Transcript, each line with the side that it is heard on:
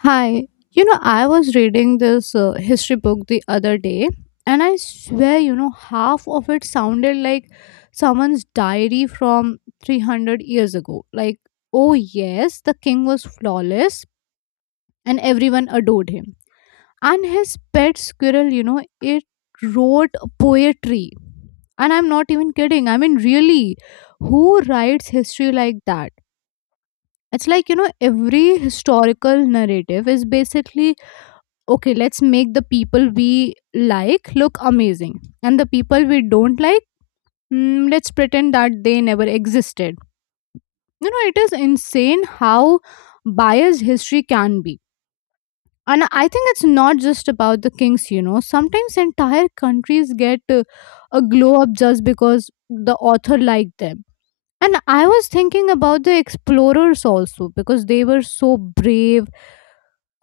left: Hi, I was reading this history book the other day, and I swear, half of it sounded like someone's diary from 300 years ago. Like, oh, yes, the king was flawless and everyone adored him. And his pet squirrel, it wrote poetry. And I'm not even kidding. I mean, really, who writes history like that? It's like, every historical narrative is basically, okay, let's make the people we like look amazing, and the people we don't like, let's pretend that they never existed. You know, it is insane how biased history can be. And I think it's not just about the kings. You know, sometimes entire countries get a glow up just because the author liked them. And I was thinking about the explorers also, because they were so brave.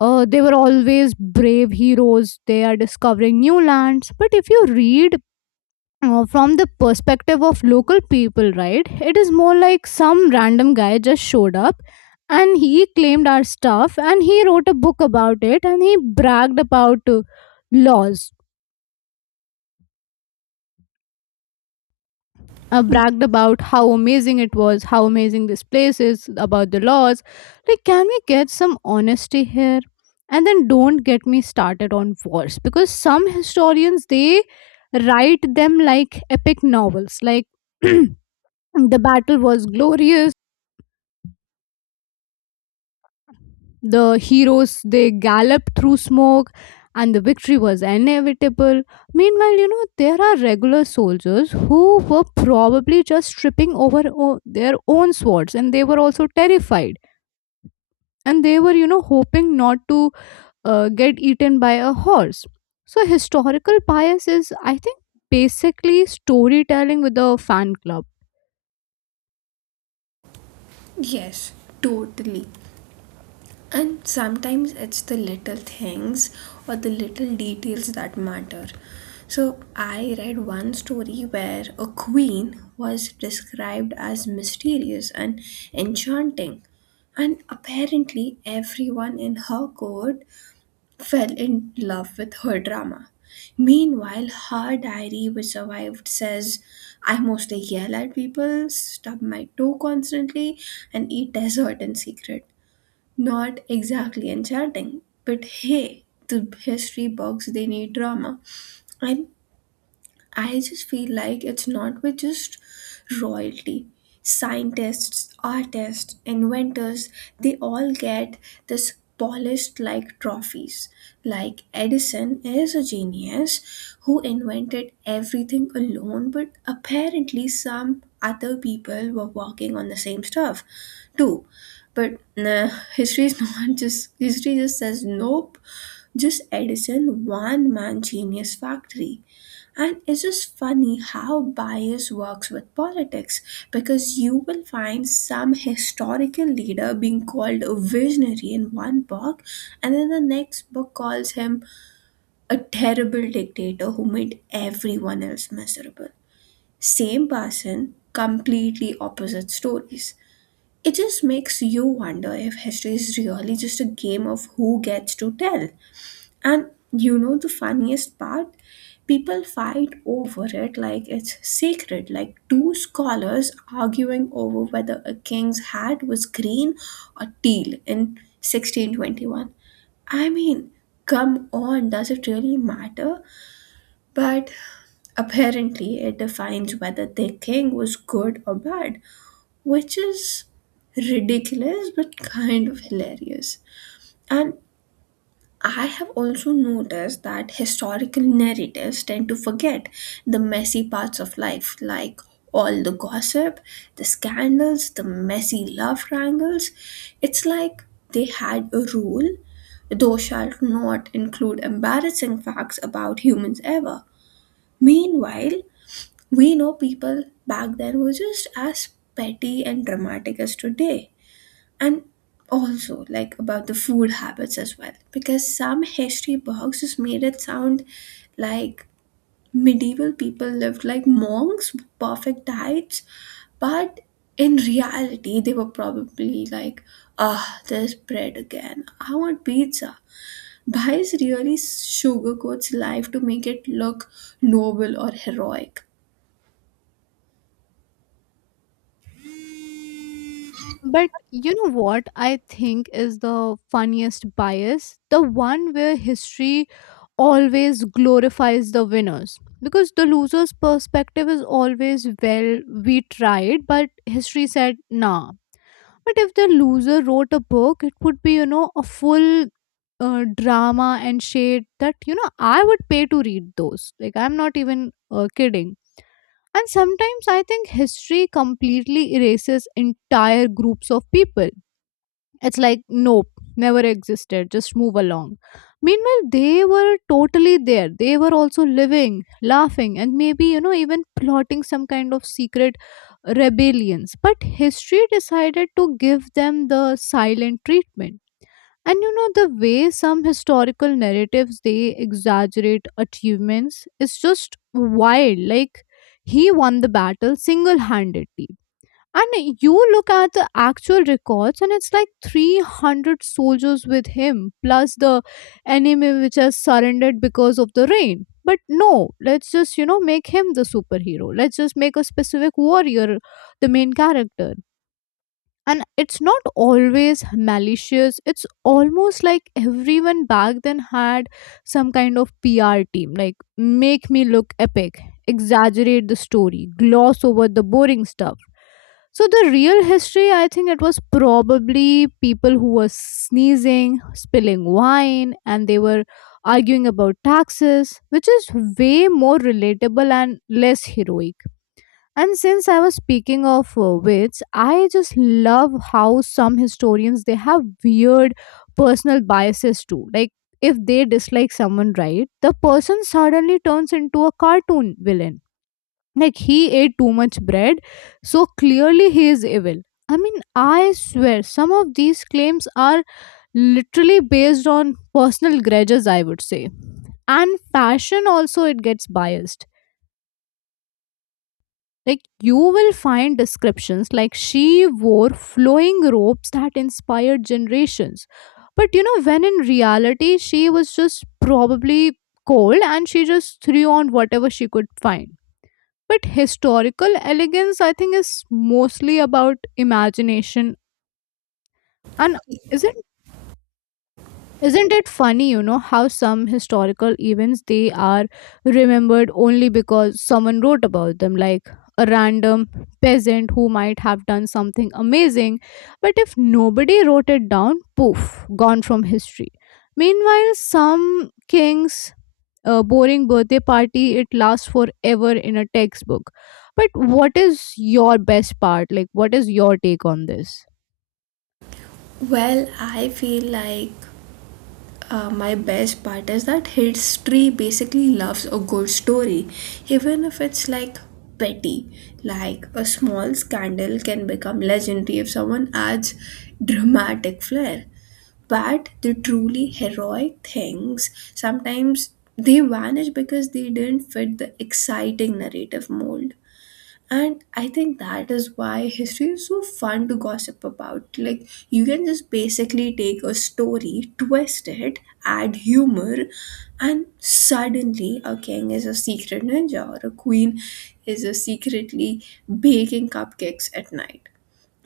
left: They were always brave heroes. They are discovering new lands. But if you read from the perspective of local people, right, it is more like some random guy just showed up, and he claimed our stuff and he wrote a book about it and he bragged about laws. Bragged about how amazing it was, how amazing this place is, about the laws. Like, can we get some honesty here? And then don't get me started on wars, because some historians, they write them like epic novels, like the battle was glorious. The heroes, they galloped through smoke and the victory was inevitable. Meanwhile, there are regular soldiers who were probably just tripping over their own swords, and they were also terrified, and they were, hoping not to get eaten by a horse. So, historical bias is, I think, basically storytelling with a fan club.
right: Yes, totally. And sometimes it's the little things or the little details that matter. So, I read one story where a queen was described as mysterious and enchanting, and apparently, everyone in her court fell in love with her drama. Meanwhile, her diary, which survived, says, I mostly yell at people, stub my toe constantly, and eat dessert in secret. Not exactly enchanting, but hey, the history books, they need drama. And I just feel like it's not with just royalty. Scientists, artists, inventors, they all get this polished like trophies. Like Edison is a genius who invented everything alone, but apparently some other people were working on the same stuff too. But nah, history is not just history just says nope, just Edison one man genius factory. And it's just funny how bias works with politics because you will find some historical leader being called a visionary in one book, and then the next book calls him a terrible dictator who made everyone else miserable. Same person, completely opposite stories. It just makes you wonder if history is really just a game of who gets to tell. And you know the funniest part? People fight over it like it's sacred, like two scholars arguing over whether a king's hat was green or teal in 1621. I mean, come on, does it really matter? But apparently, it defines whether their king was good or bad, which is ridiculous but kind of hilarious. And I have also noticed that historical narratives tend to forget the messy parts of life, like all the gossip, the scandals, the messy love triangles. It's like they had a rule, thou shalt not include embarrassing facts about humans ever. Meanwhile, we know people back then were just as petty and dramatic as today, and also like about the food habits as well, because some history books just made it sound like medieval people lived like monks with perfect diets, but in reality they were probably like, ah, there's bread again, I want pizza. Bias really sugarcoats life to make it look noble or heroic.
left: But you know what I think is the funniest bias? The one where history always glorifies the winners. Because the loser's perspective is always, well, we tried, but history said, nah. But if the loser wrote a book, it would be, a full drama and shade that, I would pay to read those. Like, I'm not even kidding. And sometimes I think history completely erases entire groups of people. It's like, nope, never existed, just move along. Meanwhile, they were totally there. They were also living, laughing, and maybe, even plotting some kind of secret rebellions. But history decided to give them the silent treatment. And the way some historical narratives they exaggerate achievements is just wild. Like, he won the battle single handedly, and you look at the actual records, and it's like 300 soldiers with him, plus the enemy which has surrendered because of the rain. But no, let's just, make him the superhero. Let's just make a specific warrior the main character. And it's not always malicious. It's almost like everyone back then had some kind of PR team, like, make me look epic, exaggerate the story, gloss over the boring stuff. So the real history, I think, it was probably people who were sneezing, spilling wine, and they were arguing about taxes, which is way more relatable and less heroic. And since I was speaking of wits, I just love how some historians, they have weird personal biases too. Like, if they dislike someone, right, the person suddenly turns into a cartoon villain. Like, he ate too much bread, so clearly he is evil. I mean, I swear some of these claims are literally based on personal grudges, I would say. And fashion also, it gets biased. Like, you will find descriptions like, she wore flowing robes that inspired generations. But when in reality, she was just probably cold and she just threw on whatever she could find. But historical elegance, I think, is mostly about imagination. And isn't Isn't it funny, how some historical events they are remembered only because someone wrote about them, like a random peasant who might have done something amazing, but if nobody wrote it down, poof, gone from history. Meanwhile, some king's boring birthday party, it lasts forever in a textbook. But what is your best part? Like, what is your take on this?
right: Well, I feel like my best part is that history basically loves a good story, even if it's like petty. Like a small scandal can become legendary if someone adds dramatic flair. But the truly heroic things sometimes they vanish because they didn't fit the exciting narrative mold. And I think that is why history is so fun to gossip about. Like, you can just basically take a story, twist it, add humor, and suddenly a king is a secret ninja or a queen is a secretly baking cupcakes at night.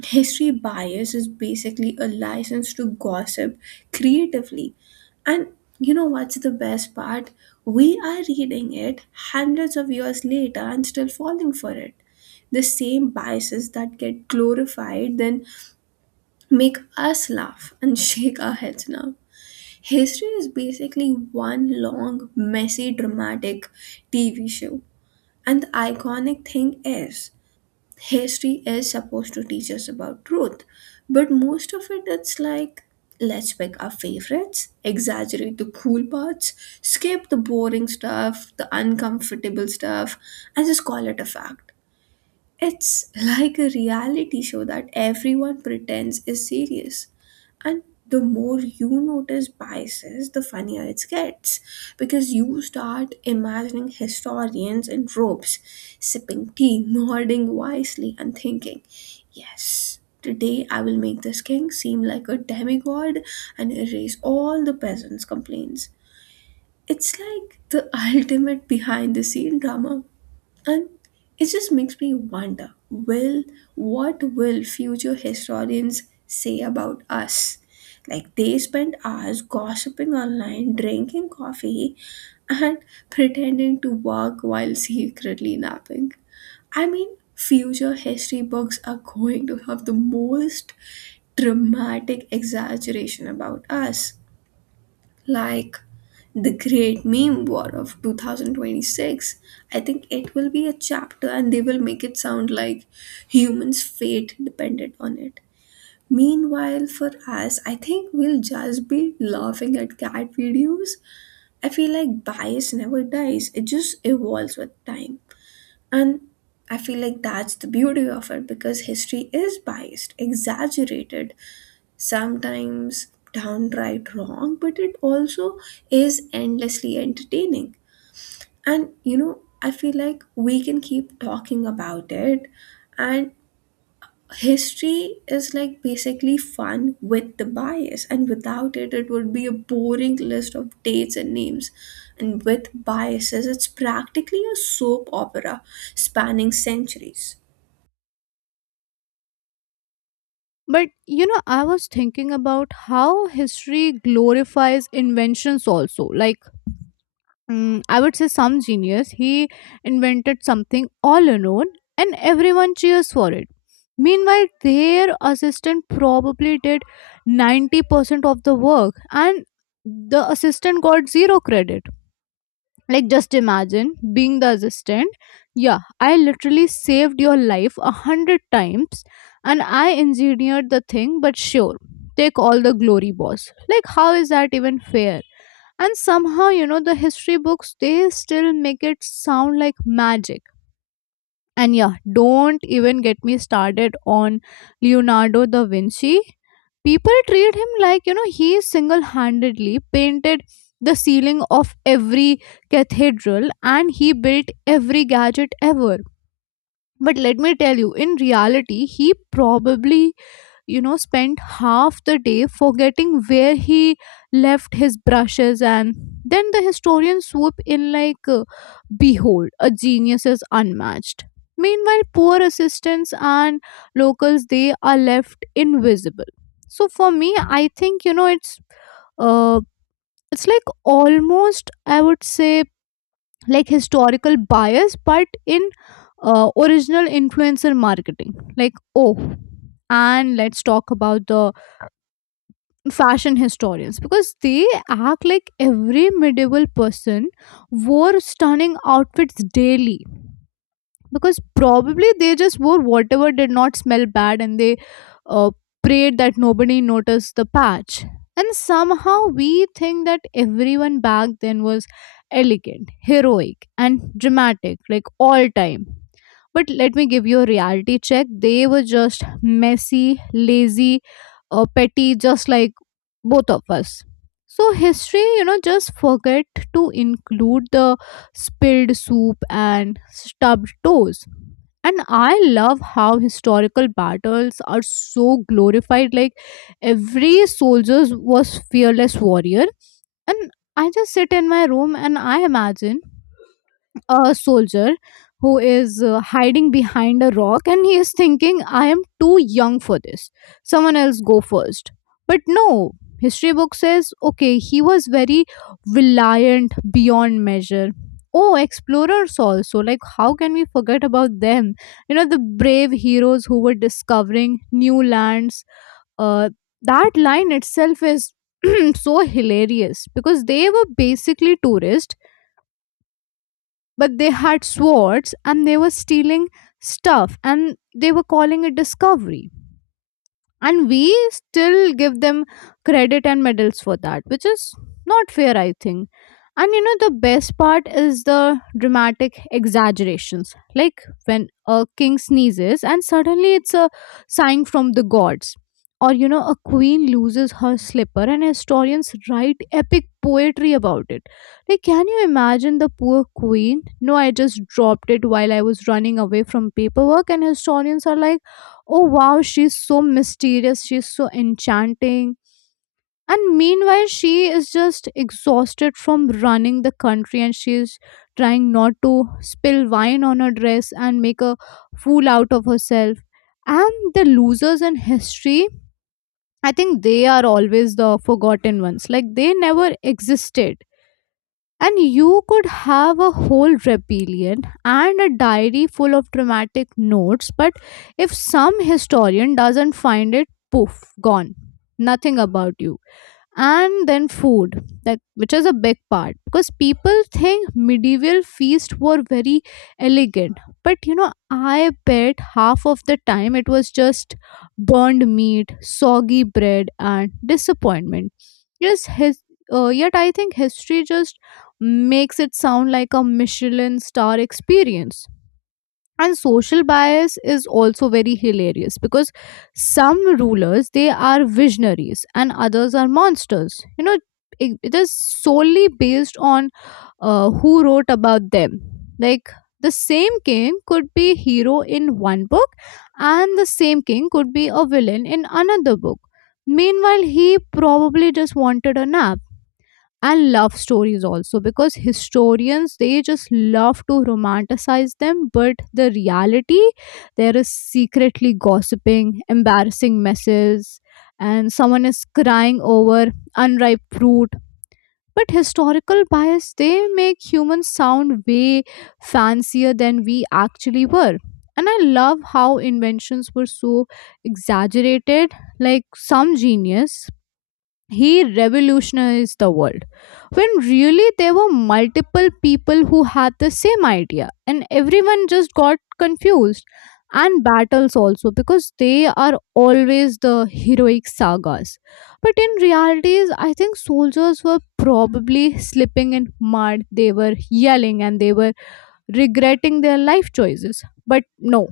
right: History bias is basically a license to gossip creatively. And you know what's the best part? We are reading it hundreds of years later and still falling for it. The same biases that get glorified then make us laugh and shake our heads now. History is basically one long, messy, dramatic TV show. And the iconic thing is, history is supposed to teach us about truth, but most of it it's like, let's pick our favorites, exaggerate the cool parts, skip the boring stuff, the uncomfortable stuff, and just call it a fact. It's like a reality show that everyone pretends is serious. And the more you notice biases, the funnier it gets. Because you start imagining historians in robes, sipping tea, nodding wisely, and thinking, yes, today I will make this king seem like a demigod and erase all the peasants' complaints. It's like the ultimate behind the scene drama. And it just makes me wonder will what will future historians say about us? Like they spent hours gossiping online, drinking coffee, and pretending to work while secretly napping. I mean, future history books are going to have the most dramatic exaggeration about us, like the great meme war of 2026. I think it will be a chapter and they will make it sound like humans fate depended on it. Meanwhile, for us, I think we'll just be laughing at cat videos. I feel like bias never dies, it just evolves with time. And I feel like that's the beauty of it, because history is biased, exaggerated, sometimes downright wrong, but it also is endlessly entertaining. And you know, I feel like we can keep talking about it. And history is like basically fun with the bias, and without it, it would be a boring list of dates and names. And with biases, it's practically a soap opera spanning centuries.
left: But I was thinking about how history glorifies inventions also. Like, I would say some genius, he invented something all alone and everyone cheers for it. Meanwhile, their assistant probably did 90% of the work, and the assistant got zero credit. Like, just imagine being the assistant. Yeah, I literally saved your life a hundred times and I engineered the thing, but sure, take all the glory, boss. Like, how is that even fair? And somehow, the history books, they still make it sound like magic. And yeah, don't even get me started on Leonardo da Vinci. People treat him like, he single handedly painted the ceiling of every cathedral and he built every gadget ever. But let me tell you, in reality, he probably, spent half the day forgetting where he left his brushes, and then the historians swoop in like, behold, a genius is unmatched. Meanwhile, poor assistants and locals, they are left invisible. So for me, I think, uh, it's like, almost, I would say, like historical bias, but in, original influencer marketing, like, oh. And let's talk about the fashion historians, because they act like every medieval person wore stunning outfits daily. Because probably they just wore whatever did not smell bad, and they uh, prayed that nobody noticed the patch. And somehow we think that everyone back then was elegant, heroic and dramatic, like, all time. But let me give you a reality check, they were just messy, lazy, petty, just like both of us. So history, just forget to include the spilled soup and stubbed toes. And I love how historical battles are so glorified. Like, every soldier was fearless warrior. And I just sit in my room and I imagine a soldier who is, hiding behind a rock, and he is thinking, I am too young for this, someone else go first. But no, history book says, okay, he was very reliant beyond measure. Oh, explorers also, like, how can we forget about them, the brave heroes who were discovering new lands. uh, that line itself is so hilarious, because they were basically tourists, but they had swords and they were stealing stuff and they were calling it discovery. And we still give them credit and medals for that, which is not fair, I think. And the best part is the dramatic exaggerations, like when a king sneezes and suddenly it's a sign from the gods. Or a queen loses her slipper, and historians write epic poetry about it. Like, can you imagine the poor queen? No, I just dropped it while I was running away from paperwork. And historians are like, oh, wow, she's so mysterious, she's so enchanting. And meanwhile she is just exhausted from running the country and she's trying not to spill wine on her dress and make a fool out of herself. And the losers in history, I think, they are always the forgotten ones, like they never existed. And you could have a whole rebellion and a diary full of dramatic notes, but if some historian doesn't find it, poof, gone. Nothing about you. And then food, like, which is a big part, because people think medieval feasts were very elegant. But I bet half of the time it was just burned meat, soggy bread and disappointment. Yes, his yet I think history just makes it sound like a Michelin star experience. And social bias is also very hilarious, because some rulers, they are visionaries and others are monsters, it is solely based on who wrote about them. Like, the same king could be hero in one book, and the same king could be a villain in another book. Meanwhile, he probably just wanted a nap. And love stories also, because historians, they just love to romanticize them, but the reality there is secretly gossiping, embarrassing messes, and someone is crying over unripe fruit. But historical bias, they make humans sound way fancier than we actually were. And I love how inventions were so exaggerated, like some genius, he revolutionized the world, when really there were multiple people who had the same idea and everyone just got confused. And battles also, because they are always the heroic sagas, but in realities, I think soldiers were probably slipping in mud, they were yelling and they were regretting their life choices. But no,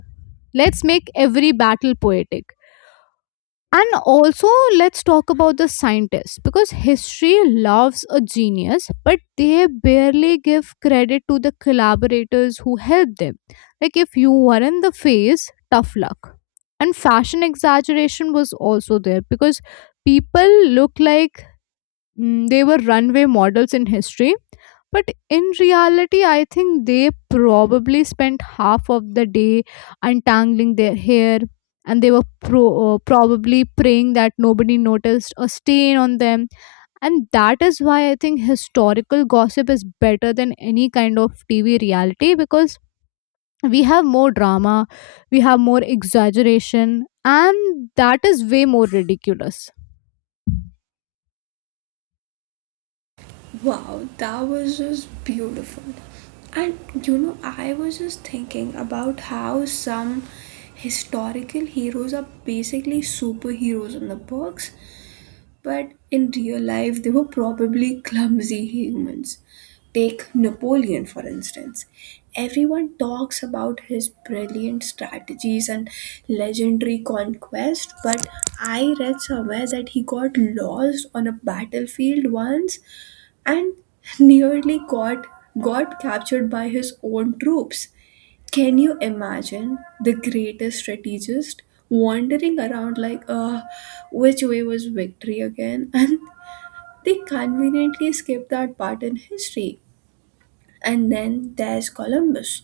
left: let's make every battle poetic. And also, let's talk about the scientists, because history loves a genius, but they barely give credit to the collaborators who helped them. Like, if you were in the phase, tough luck. And fashion exaggeration was also there because people look like they were runway models in history, but in reality I think they probably spent half of the day untangling their hair, and they were probably praying that nobody noticed a stain on them. And that is why I think historical gossip is better than any kind of TV reality, because we have more drama, we have more exaggeration, and that is way more ridiculous.
right: Wow, that was just beautiful. And you know, I was just thinking about how some historical heroes are basically superheroes in the books, but in real life, they were probably clumsy humans. Take Napoleon, for instance. Everyone talks about his brilliant strategies and legendary conquest, but I read somewhere that he got lost on a battlefield once and nearly got captured by his own troops. Can you imagine the greatest strategist wandering around like, which way was victory again? And they conveniently skip that part in history. And then there's Columbus.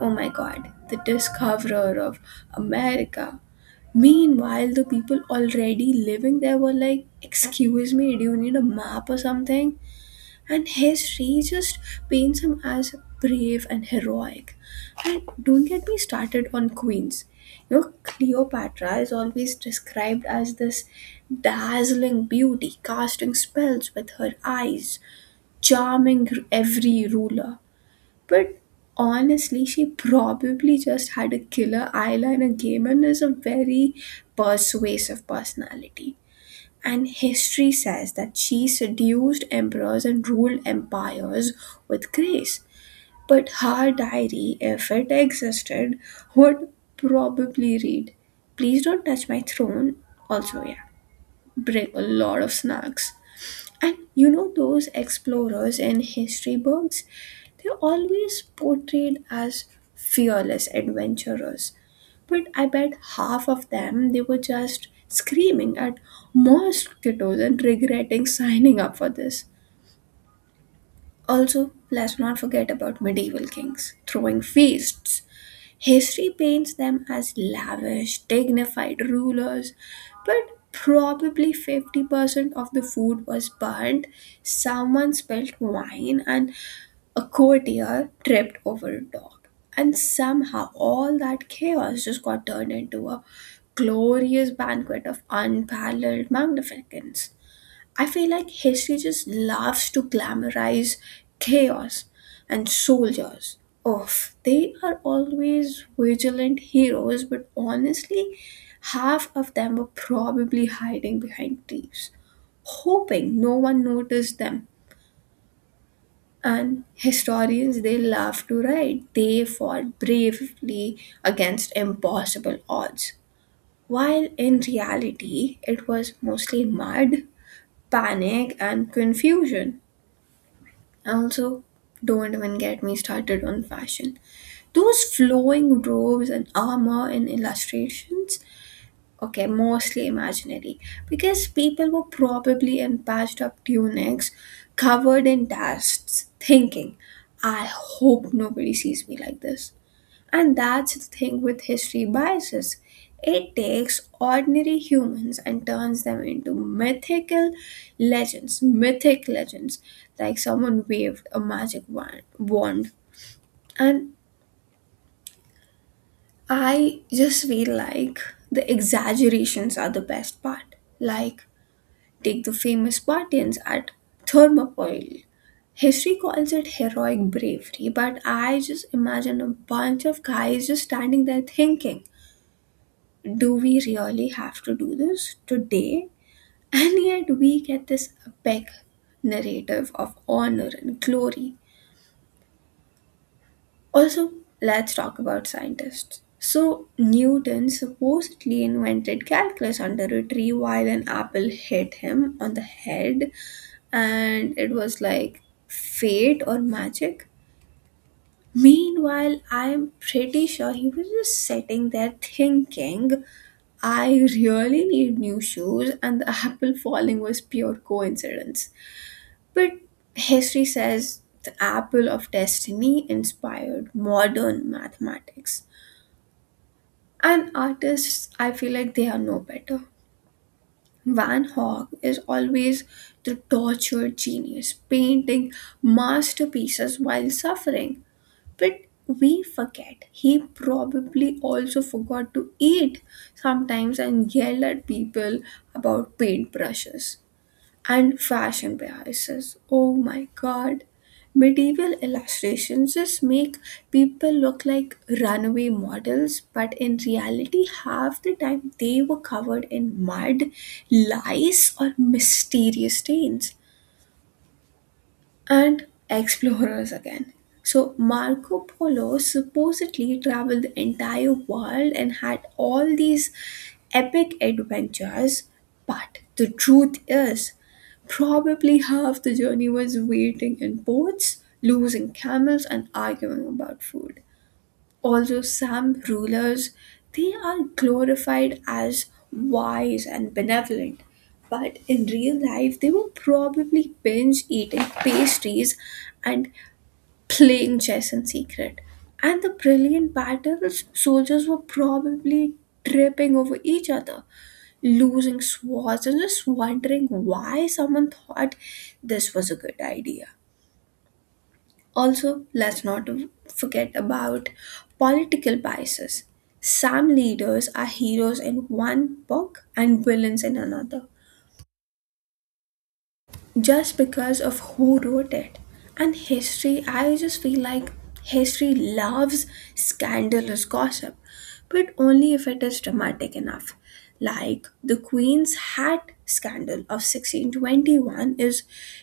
right: Oh my god, the discoverer of America. Meanwhile, the people already living there were like, excuse me, do you need a map or something? And history just paints him as brave and heroic. And don't get me started on queens. You know, Cleopatra is always described as this dazzling beauty, casting spells with her eyes, charming every ruler. But honestly, she probably just had a killer eyeliner game and is a very persuasive personality, and history says that she seduced emperors and ruled empires with grace. But her diary, if it existed, would probably read, please don't touch my throne. Also, yeah, bring a lot of snacks. And you know those explorers in history books? They're always portrayed as fearless adventurers. But I bet half of them they were just screaming at mosquitoes and regretting signing up for this. Also, let's not forget about medieval kings throwing feasts. History paints them as lavish, dignified rulers, but probably 50% of the food was burnt, someone spilled wine, and a courtier tripped over a dog. And somehow all that chaos just got turned into a glorious banquet of unparalleled magnificence. I feel like history just loves to glamorize chaos. And soldiers. Oh, they are always vigilant heroes, but honestly, half of them were probably hiding behind trees, hoping no one noticed them, and historians they love to write, they fought bravely against impossible odds. While in reality, it was mostly mud, panic, and confusion. Also, don't even get me started on fashion. Those flowing robes and armor in illustrations, okay, mostly imaginary. Because people were probably in patched up tunics, covered in dust, thinking, I hope nobody sees me like this. And that's the thing with history biases. It takes ordinary humans and turns them into mythical legends, mythic legends, like someone waved a magic wand. And I just feel like the exaggerations are the best part. Like, take the famous Spartans at Thermopylae. History calls it heroic bravery, but I just imagine a bunch of guys just standing there thinking, do we really have to do this today? And yet we get this epic narrative of honor and glory. Also, let's talk about scientists. So, Newton supposedly invented calculus under a tree while an apple hit him on the head and it was like fate or magic. Meanwhile, I'm pretty sure he was just sitting there thinking, I really need new shoes, and the apple falling was pure coincidence. But history says the apple of destiny inspired modern mathematics. And artists, I feel like they are no better. Van Gogh is always the tortured genius, painting masterpieces while suffering. But we forget he probably also forgot to eat sometimes and yell at people about paintbrushes. And fashion biases. Oh my god. Medieval illustrations just make people look like runaway models, but in reality, half the time they were covered in mud, lice, or mysterious stains. And explorers again. So Marco Polo supposedly traveled the entire world and had all these epic adventures, but the truth is, probably half the journey was waiting in ports, losing camels, and arguing about food. Also, some rulers they are glorified as wise and benevolent, but in real life they were probably binge eating pastries and playing chess in secret. And the brilliant battles, soldiers were probably tripping over each other, losing swords, and just wondering why someone thought this was a good idea. Also, let's not forget about political biases. Some leaders are heroes in one book and villains in another just because of who wrote it. And history, I just feel like history loves scandalous gossip, but only if it is dramatic enough. Like the Queen's Hat scandal of 1621 is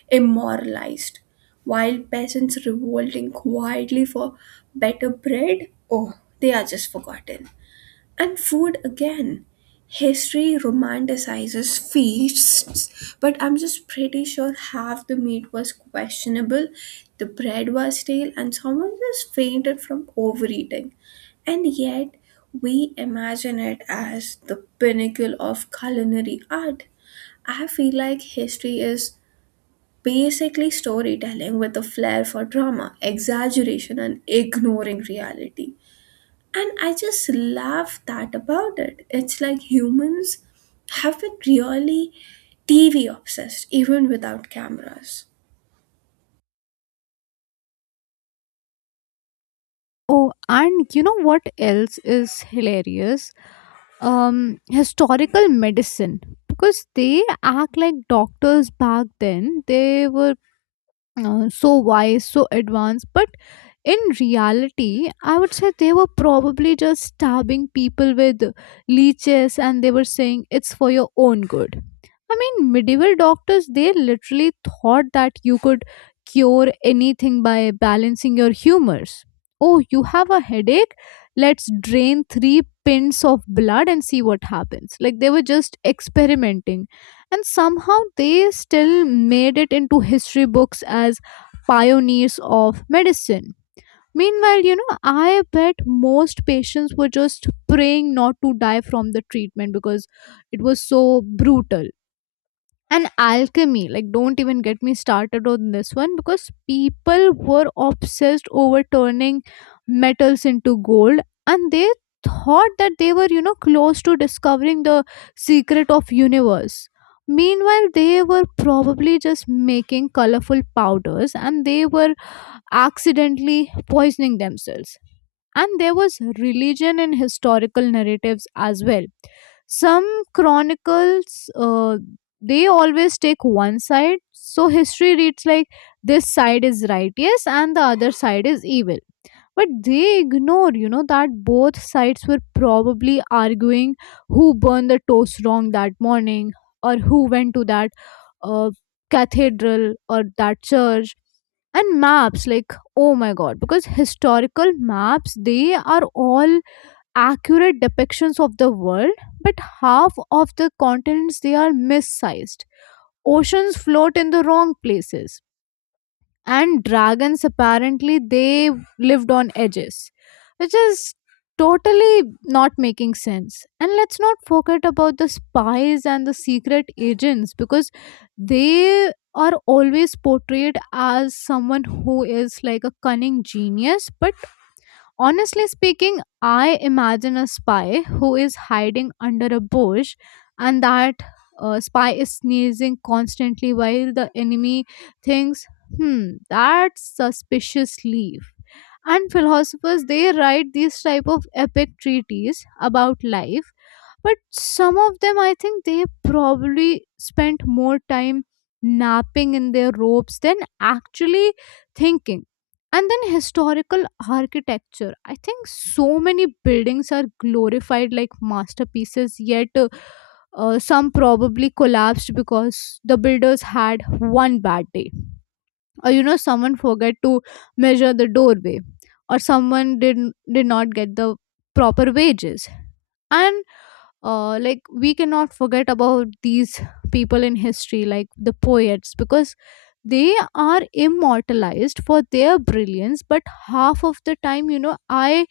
right: immoralized, while peasants revolting quietly for better bread, oh, they are just forgotten. And food again. History romanticizes feasts, but I'm just pretty sure half the meat was questionable, the bread was stale, and someone just fainted from overeating. And yet, we imagine it as the pinnacle of culinary art. I feel like history is basically storytelling with a flair for drama, exaggeration, and ignoring reality. And I just love that about it. It's like humans have been really TV obsessed, even without cameras.
left: Oh, and what else is hilarious? Historical medicine. Because they act like doctors back then. They were so wise, so advanced, but in reality I would say they were probably just stabbing people with leeches, and they were saying, it's for your own good. I mean, medieval doctors, they literally thought that you could cure anything by balancing your humors. Oh, you have a headache, let's drain three pints of blood and see what happens. Like, they were just experimenting, and somehow they still made it into history books as pioneers of medicine. Meanwhile, I bet most patients were just praying not to die from the treatment because it was so brutal. And alchemy, like, don't even get me started on this one, because people were obsessed over turning metals into gold, and they thought that they were, close to discovering the secret of universe. Meanwhile, they were probably just making colorful powders, and they were accidentally poisoning themselves. And there was religion in historical narratives as well. Some chronicles, they always take one side, so history reads like this side is righteous and the other side is evil, but they ignore, that both sides were probably arguing who burned the toast wrong that morning, or who went to that uh, cathedral or that church. And maps, like, oh my god, because historical maps, they are all accurate depictions of the world, but half of the continents they are missized, oceans float in the wrong places, and dragons apparently they lived on edges, which is totally not making sense. And let's not forget about the spies and the secret agents, because they are always portrayed as someone who is like a cunning genius, but honestly speaking, I imagine a spy who is hiding under a bush, and that spy is sneezing constantly while the enemy thinks, hmm, that's suspicious leaf. And philosophers, they write these type of epic treatises about life, but some of them I think they probably spent more time napping in their robes than actually thinking. And then historical architecture, I think so many buildings are glorified like masterpieces, yet some probably collapsed because the builders had one bad day, or someone forget to measure the doorway, or someone did not get the proper wages. And like, we cannot forget about these people in history like the poets, because they are immortalized for their brilliance, but half of the time, you know I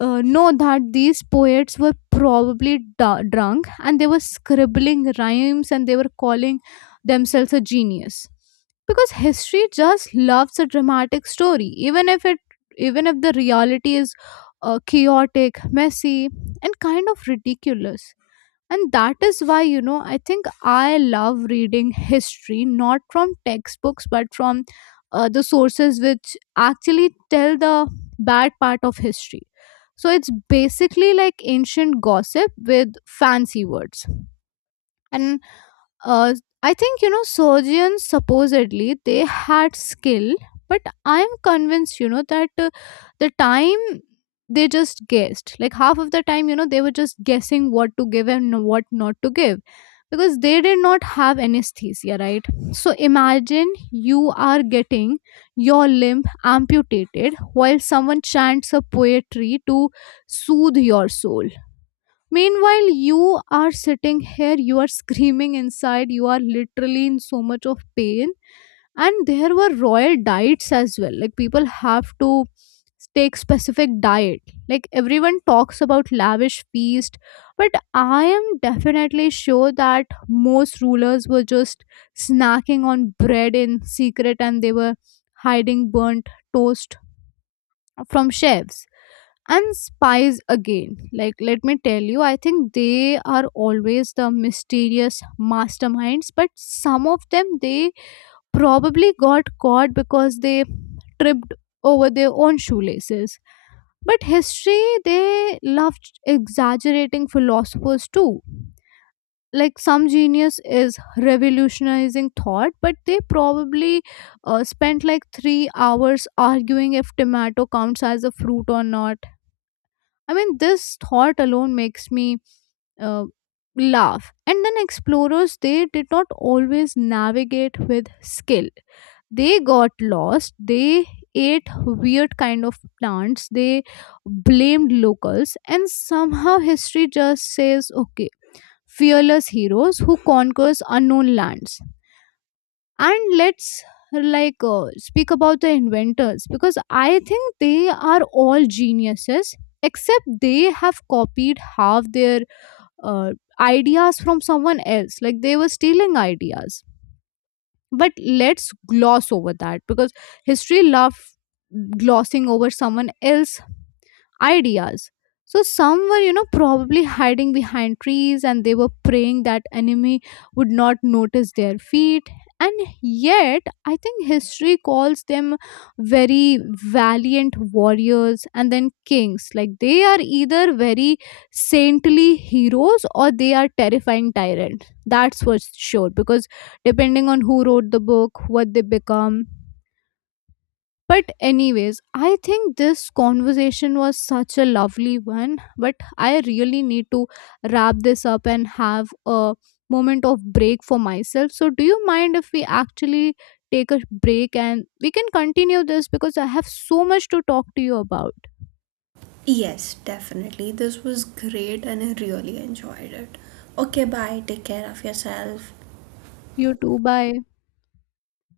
left: know that these poets were probably drunk, and they were scribbling rhymes, and they were calling themselves a genius, because history just loves a dramatic story, even if the reality is chaotic, messy, and kind of ridiculous. And that is why, I think, I love reading history not from textbooks, but from the sources which actually tell the bad part of history. So it's basically like ancient gossip with fancy words. And uh, I think, surgeons supposedly they had skill, but I am convinced, that the time they just guessed, like half of the time, they were just guessing what to give and what not to give, because they did not have anesthesia, right? So imagine you are getting your limb amputated while someone chants a poetry to soothe your soul. Meanwhile, you are sitting here, you are screaming inside, you are literally in so much of pain. And there were royal diets as well. Like, people have to take specific diet. Like, everyone talks about lavish feast, but I am definitely sure that most rulers were just snacking on bread in secret, and they were hiding burnt toast from chefs. And spies again, like, let me tell you, I think they are always the mysterious masterminds, but some of them they probably got caught because they tripped over their own shoelaces. But history, they loved exaggerating philosophers too. Like, some genius is revolutionizing thought, but they probably spent like 3 hours arguing if tomato counts as a fruit or not. I mean, this thought alone makes me uh, laugh. And then explorers, they did not always navigate with skill. They got lost. They ate weird kind of plants. They blamed locals, and somehow history just says, okay, fearless heroes who conquers unknown lands. And let's, speak about the inventors, because I think they are all geniuses, except they have copied half their uh, ideas from someone else. Like, they were stealing ideas, but let's gloss over that, because history love glossing over someone else ideas. So some were, probably hiding behind trees, and they were praying that enemy would not notice their feet. And yet, I think history calls them very valiant warriors. And then kings. Like, they are either very saintly heroes, or they are terrifying tyrants. That's for sure. Because depending on who wrote the book, what they become. But anyways, I think this conversation was such a lovely one. But I really need to wrap this up and have a moment of break for myself. So, do you mind if we actually take a break, and we can continue this, because I have so much to talk to you about?
right: Yes, definitely. This was great and I really enjoyed it. Okay, bye. Take care of yourself.
left: You too. Bye.